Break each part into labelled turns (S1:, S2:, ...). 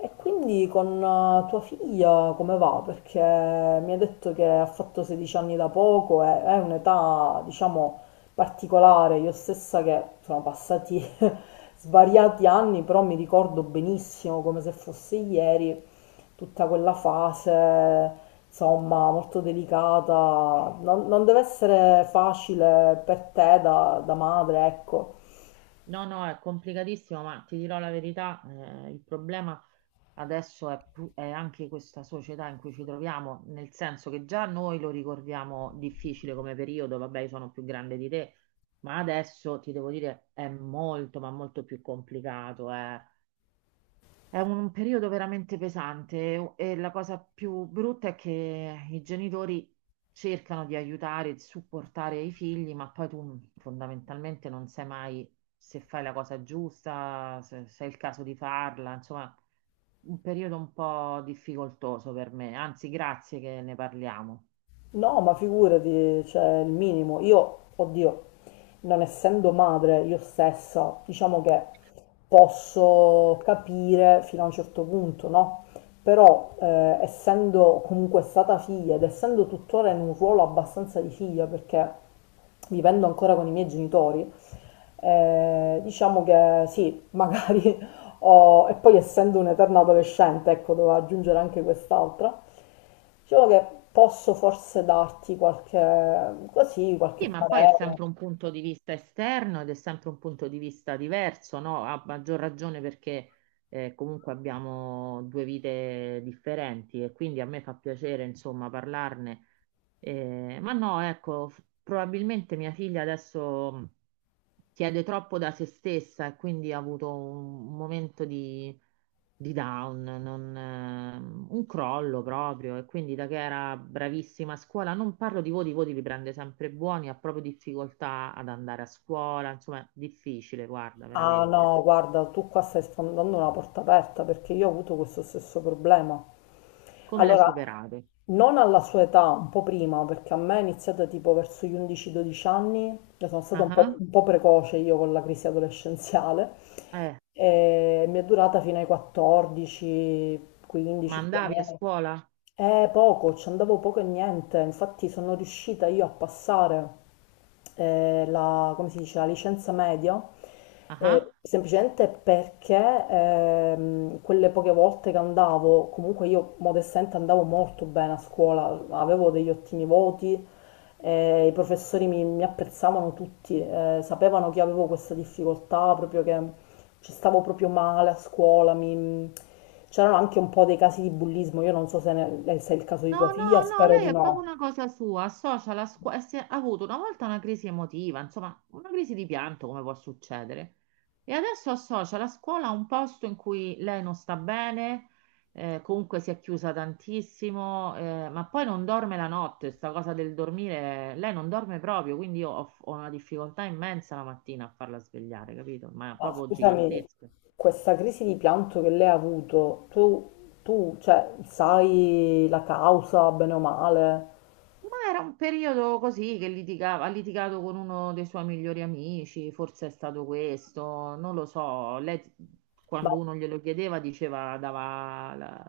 S1: E quindi con tua figlia come va? Perché mi ha detto che ha fatto 16 anni da poco, è un'età, diciamo, particolare. Io stessa che sono passati svariati anni, però mi ricordo benissimo, come se fosse ieri, tutta quella fase, insomma, molto delicata. Non deve essere facile per te da madre, ecco.
S2: No, no, è complicatissimo, ma ti dirò la verità, il problema adesso è anche questa società in cui ci troviamo, nel senso che già noi lo ricordiamo difficile come periodo, vabbè, io sono più grande di te, ma adesso ti devo dire è molto, ma molto più complicato, eh. È un periodo veramente pesante e la cosa più brutta è che i genitori cercano di aiutare e di supportare i figli, ma poi tu fondamentalmente non sai mai se fai la cosa giusta, se è il caso di farla, insomma, un periodo un po' difficoltoso per me. Anzi, grazie che ne parliamo.
S1: No, ma figurati, cioè il minimo. Io, oddio, non essendo madre io stessa, diciamo che posso capire fino a un certo punto, no? Però, essendo comunque stata figlia ed essendo tuttora in un ruolo abbastanza di figlia, perché vivendo ancora con i miei genitori, diciamo che sì, magari ho, e poi essendo un'eterna adolescente, ecco, devo aggiungere anche quest'altra. Diciamo che posso forse darti qualche, così, qualche
S2: Sì, ma poi è
S1: parere.
S2: sempre un punto di vista esterno ed è sempre un punto di vista diverso, no? A maggior ragione perché comunque abbiamo due vite differenti e quindi a me fa piacere, insomma, parlarne, ma no, ecco, probabilmente mia figlia adesso chiede troppo da se stessa e quindi ha avuto un momento di down, non, un crollo proprio. E quindi da che era bravissima a scuola, non parlo di voti, i voti li prende sempre buoni, ha proprio difficoltà ad andare a scuola, insomma, è difficile, guarda,
S1: Ah
S2: veramente.
S1: no, guarda, tu qua stai sfondando una porta aperta perché io ho avuto questo stesso problema.
S2: Come l'hai
S1: Allora,
S2: superato?
S1: non alla sua età, un po' prima, perché a me è iniziata tipo verso gli 11-12 anni, io sono stata
S2: Ah
S1: un po',
S2: ah.
S1: un po' precoce io con la crisi adolescenziale,
S2: Eh,
S1: e mi è durata fino ai
S2: ma
S1: 14-15 più o
S2: andavi a
S1: meno.
S2: scuola?
S1: Poco, ci andavo poco e niente, infatti sono riuscita io a passare la, come si dice, la licenza media,
S2: Ah ah.
S1: semplicemente perché quelle poche volte che andavo, comunque io modestamente andavo molto bene a scuola, avevo degli ottimi voti, i professori mi apprezzavano tutti, sapevano che avevo questa difficoltà, proprio che ci stavo proprio male a scuola. Mi C'erano anche un po' dei casi di bullismo, io non so se, se è il caso di tua
S2: No,
S1: figlia,
S2: no, no,
S1: spero
S2: lei
S1: di
S2: è proprio
S1: no.
S2: una cosa sua, associa la scuola, ha avuto una volta una crisi emotiva, insomma, una crisi di pianto, come può succedere. E adesso associa la scuola a un posto in cui lei non sta bene, comunque si è chiusa tantissimo, ma poi non dorme la notte, sta cosa del dormire, lei non dorme proprio, quindi io ho una difficoltà immensa la mattina a farla svegliare, capito? Ma
S1: Ma
S2: proprio
S1: scusami,
S2: gigantesca.
S1: questa crisi di pianto che lei ha avuto, cioè, sai la causa, bene o male?
S2: Ma era un periodo così che litigava, ha litigato con uno dei suoi migliori amici, forse è stato questo, non lo so. Lei
S1: Ma,
S2: quando uno glielo chiedeva diceva, dava la,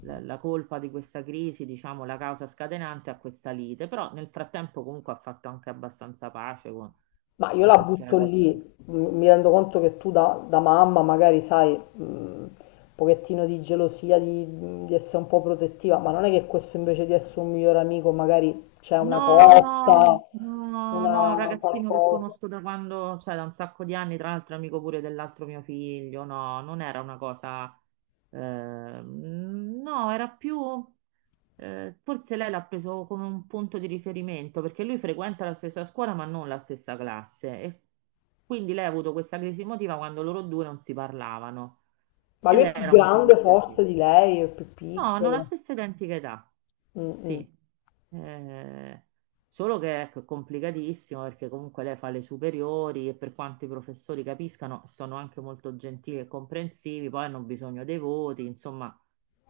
S2: la- la colpa di questa crisi, diciamo la causa scatenante a questa lite, però nel frattempo comunque ha fatto anche abbastanza pace con,
S1: ma io
S2: con
S1: la
S2: questi
S1: butto lì,
S2: ragazzi.
S1: mi rendo conto che tu da mamma magari sai un pochettino di gelosia, di essere un po' protettiva, ma non è che questo invece di essere un migliore amico magari c'è una
S2: No,
S1: cotta,
S2: no, no, no, è un
S1: una
S2: ragazzino che
S1: qualcosa.
S2: conosco da quando, cioè da un sacco di anni, tra l'altro è amico pure dell'altro mio figlio, no, non era una cosa, no, era più, forse lei l'ha preso come un punto di riferimento, perché lui frequenta la stessa scuola ma non la stessa classe, e quindi lei ha avuto questa crisi emotiva quando loro due non si parlavano,
S1: Ma
S2: e
S1: lui è
S2: lei
S1: più
S2: era molto
S1: grande forse
S2: dispiaciuta.
S1: di lei, è più
S2: No, hanno la
S1: piccolo.
S2: stessa identica età,
S1: Mm, mm.
S2: sì. Eh, solo che ecco, è complicatissimo perché comunque lei fa le superiori e per quanto i professori capiscano sono anche molto gentili e comprensivi, poi hanno bisogno dei voti, insomma,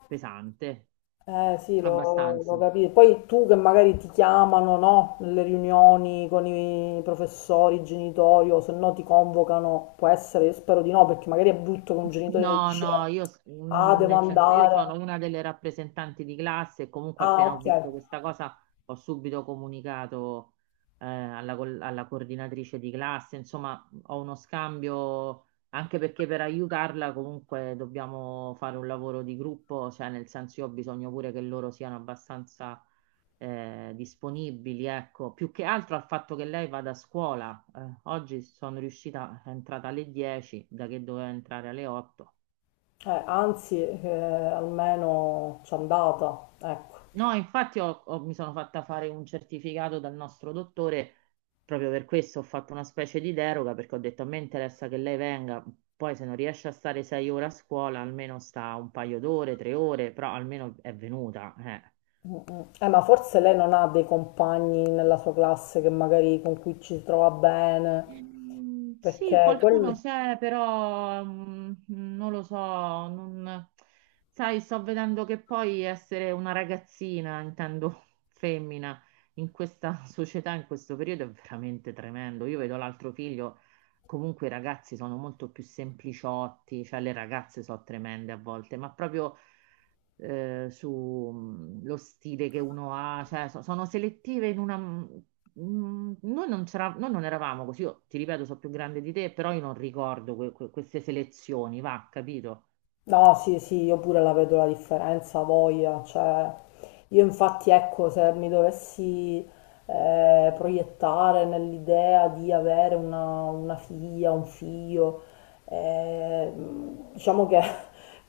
S2: pesante,
S1: Eh sì, lo
S2: abbastanza.
S1: capisco. Poi tu che magari ti chiamano, no? Nelle riunioni con i professori, i genitori, o se no ti convocano, può essere, io spero di no, perché magari è brutto che un genitore
S2: No,
S1: dice,
S2: no, io
S1: ah, devo
S2: nel senso io
S1: andare.
S2: sono una delle rappresentanti di classe e comunque
S1: Ah,
S2: appena ho
S1: ok.
S2: visto questa cosa ho subito comunicato alla coordinatrice di classe, insomma ho uno scambio anche perché per aiutarla comunque dobbiamo fare un lavoro di gruppo, cioè nel senso io ho bisogno pure che loro siano abbastanza disponibili, ecco, più che altro al fatto che lei vada a scuola. Oggi sono riuscita, è entrata alle 10, da che doveva entrare alle 8.
S1: Anzi, almeno c'è andata, ecco.
S2: No, infatti mi sono fatta fare un certificato dal nostro dottore, proprio per questo ho fatto una specie di deroga, perché ho detto a me interessa che lei venga, poi se non riesce a stare 6 ore a scuola, almeno sta un paio d'ore, 3 ore, però almeno è venuta. Eh.
S1: Ma forse lei non ha dei compagni nella sua classe che magari con cui ci si trova bene.
S2: Mm, sì,
S1: Perché
S2: qualcuno
S1: quel...
S2: c'è, però non lo so, sai, sto vedendo che poi essere una ragazzina, intendo femmina, in questa società, in questo periodo è veramente tremendo. Io vedo l'altro figlio, comunque i ragazzi sono molto più sempliciotti, cioè le ragazze sono tremende a volte, ma proprio su lo stile che uno ha, cioè sono selettive in una. Mm, noi non eravamo così, io ti ripeto, sono più grande di te, però io non ricordo queste selezioni, va, capito?
S1: No, sì, sì, io pure la vedo la differenza, voglia, cioè io infatti ecco, se mi dovessi proiettare nell'idea di avere una figlia, un figlio, eh, diciamo che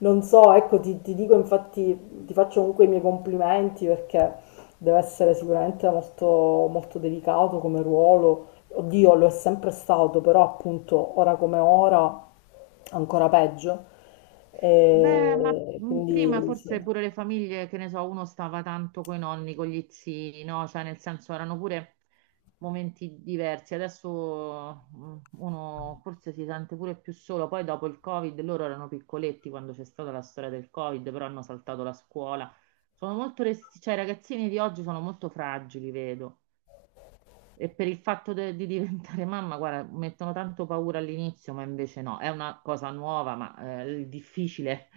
S1: non so, ecco, ti dico infatti, ti faccio comunque i miei complimenti perché deve essere sicuramente molto, molto delicato come ruolo. Oddio, lo è sempre stato, però appunto ora come ora ancora peggio.
S2: Beh, ma
S1: E
S2: prima
S1: quindi sì.
S2: forse pure le famiglie, che ne so, uno stava tanto coi nonni, con gli zii, no? Cioè, nel senso, erano pure momenti diversi. Adesso uno forse si sente pure più solo. Poi dopo il Covid, loro erano piccoletti quando c'è stata la storia del Covid, però hanno saltato la scuola. Sono molto, cioè, i ragazzini di oggi sono molto fragili, vedo. E per il fatto di diventare mamma, guarda, mettono tanto paura all'inizio, ma invece no, è una cosa nuova, ma il difficile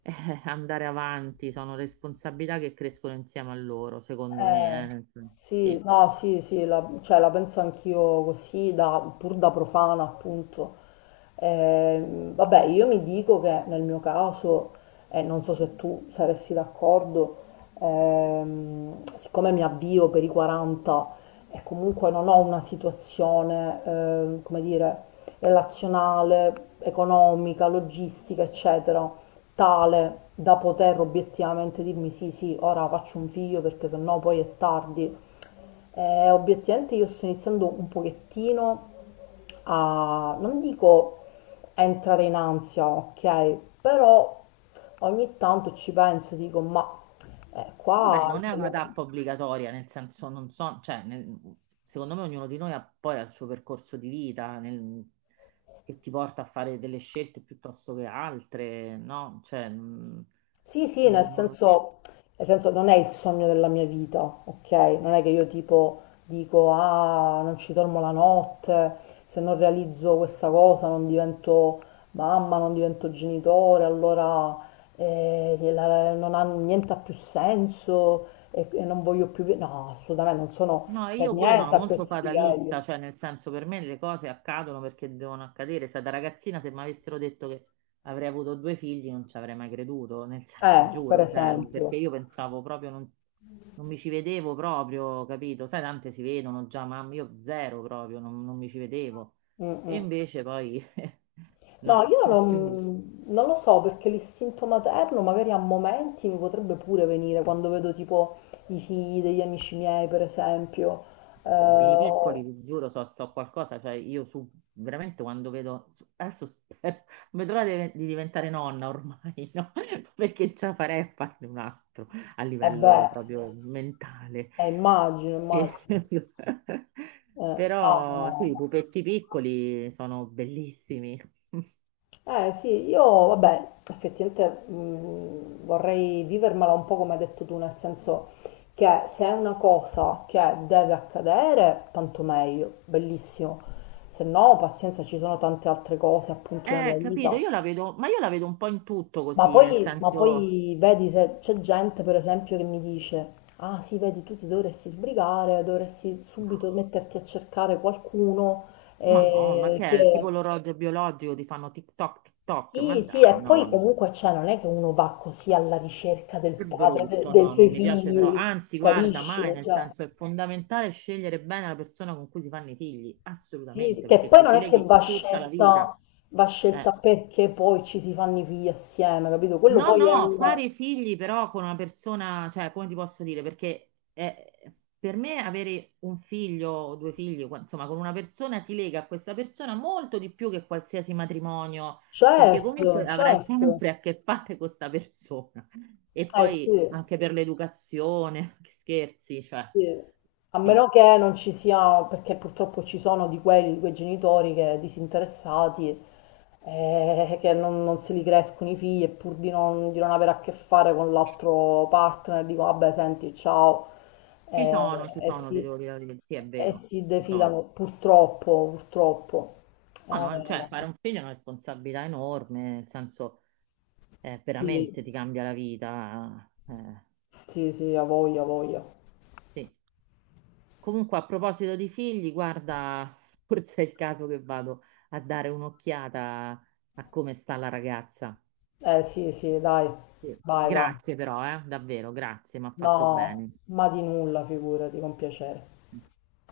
S2: è andare avanti, sono responsabilità che crescono insieme a loro, secondo
S1: Eh,
S2: me, nel senso,
S1: sì,
S2: sì.
S1: no, sì, sì, la, cioè, la penso anch'io così, pur da profana, appunto. Vabbè, io mi dico che nel mio caso, e non so se tu saresti d'accordo, siccome mi avvio per i 40 e comunque non ho una situazione, come dire, relazionale, economica, logistica, eccetera, tale da poter obiettivamente dirmi sì, sì, ora faccio un figlio perché sennò poi è tardi. Obiettivamente io sto iniziando un pochettino a, non dico a entrare in ansia, ok, però ogni tanto ci penso, dico, ma
S2: Vabbè,
S1: qua...
S2: non è una tappa obbligatoria, nel senso, non so, cioè, secondo me ognuno di noi ha poi il suo percorso di vita che ti porta a fare delle scelte piuttosto che altre, no? Cioè,
S1: Sì, sì,
S2: non lo so.
S1: nel senso non è il sogno della mia vita, ok? Non è che io tipo dico, ah, non ci dormo la notte, se non realizzo questa cosa non divento mamma, non divento genitore, allora non ha niente ha più senso e non voglio più... vi-". No, assolutamente, non sono
S2: No,
S1: per
S2: io pure sono
S1: niente a
S2: molto
S1: questi livelli.
S2: fatalista, cioè nel senso per me le cose accadono perché devono accadere, cioè da ragazzina se mi avessero detto che avrei avuto due figli non ci avrei mai creduto, nel senso, ti
S1: Per
S2: giuro, cioè, perché
S1: esempio.
S2: io pensavo proprio, non mi ci vedevo proprio, capito? Sai, tante si vedono già, ma io zero proprio, non mi ci vedevo.
S1: Mm,
S2: E
S1: mm.
S2: invece poi
S1: No,
S2: no,
S1: io
S2: quindi
S1: non lo so perché l'istinto materno magari a momenti mi potrebbe pure venire quando vedo tipo i figli degli amici miei, per esempio.
S2: beh, bambini
S1: Eh,
S2: piccoli, vi giuro, so qualcosa, cioè io su, veramente quando vedo, adesso spero, non vedo l'ora di diventare nonna ormai, no? Perché ce la farei a farne un altro a
S1: e beh,
S2: livello proprio mentale.
S1: immagino,
S2: E-
S1: immagino. Eh, no, no.
S2: Però sì, i
S1: No.
S2: pupetti piccoli sono bellissimi.
S1: Eh sì, io vabbè, effettivamente vorrei vivermela un po' come hai detto tu, nel senso che se è una cosa che deve accadere, tanto meglio, bellissimo. Se no, pazienza, ci sono tante altre cose appunto nella
S2: Capito,
S1: vita.
S2: io la vedo, ma io la vedo un po' in tutto
S1: Ma
S2: così, nel
S1: poi, ma
S2: senso,
S1: poi vedi se c'è gente, per esempio, che mi dice, ah sì, vedi, tu ti dovresti sbrigare, dovresti
S2: no,
S1: subito metterti a cercare qualcuno,
S2: Madonna, ma che è?
S1: che
S2: Tipo l'orologio biologico, ti fanno TikTok, TikTok, ma
S1: sì, sì,
S2: dai,
S1: e
S2: no,
S1: poi
S2: no.
S1: comunque cioè, non è che uno va così alla ricerca del
S2: Che
S1: padre,
S2: brutto,
S1: dei
S2: no,
S1: suoi
S2: non mi piace però,
S1: figli,
S2: anzi, guarda,
S1: capisci?
S2: mai, nel
S1: Cioè,
S2: senso è fondamentale scegliere bene la persona con cui si fanno i figli,
S1: sì, sì,
S2: assolutamente,
S1: che
S2: perché
S1: poi
S2: ti
S1: non
S2: ci
S1: è che
S2: leghi tutta la vita.
S1: va scelta
S2: Eh.
S1: perché poi ci si fanno i figli assieme, capito? Quello
S2: No,
S1: poi è
S2: no,
S1: un...
S2: fare figli però con una persona, cioè, come ti posso dire? Perché per me avere un figlio o due figli, insomma, con una persona ti lega a questa persona molto di più che qualsiasi matrimonio, perché
S1: Certo,
S2: comunque avrai
S1: certo.
S2: sempre a che fare con questa persona. E
S1: Eh
S2: poi
S1: sì,
S2: anche per l'educazione, che scherzi, cioè,
S1: sì. A
S2: sì.
S1: meno che non ci sia, perché purtroppo ci sono di quelli, di quei genitori che disinteressati, che non se li crescono i figli e pur di non avere a che fare con l'altro partner, dico vabbè, senti, ciao,
S2: Ci
S1: eh, e
S2: sono, ti
S1: si,
S2: devo dire la verità. Sì, è
S1: e
S2: vero,
S1: si
S2: ci sono.
S1: defilano, purtroppo, purtroppo.
S2: No, no, cioè,
S1: Vabbè.
S2: fare un figlio è una responsabilità enorme, nel senso
S1: Sì,
S2: veramente ti cambia la vita. Eh,
S1: sì, sì, a voglia, a voglia.
S2: sì. Comunque, a proposito di figli, guarda, forse è il caso che vado a dare un'occhiata a come sta la ragazza.
S1: Eh sì, sì, dai,
S2: Sì.
S1: vai, vai.
S2: Grazie però, davvero, grazie, mi ha fatto
S1: No,
S2: bene.
S1: ma di nulla, figurati, con piacere.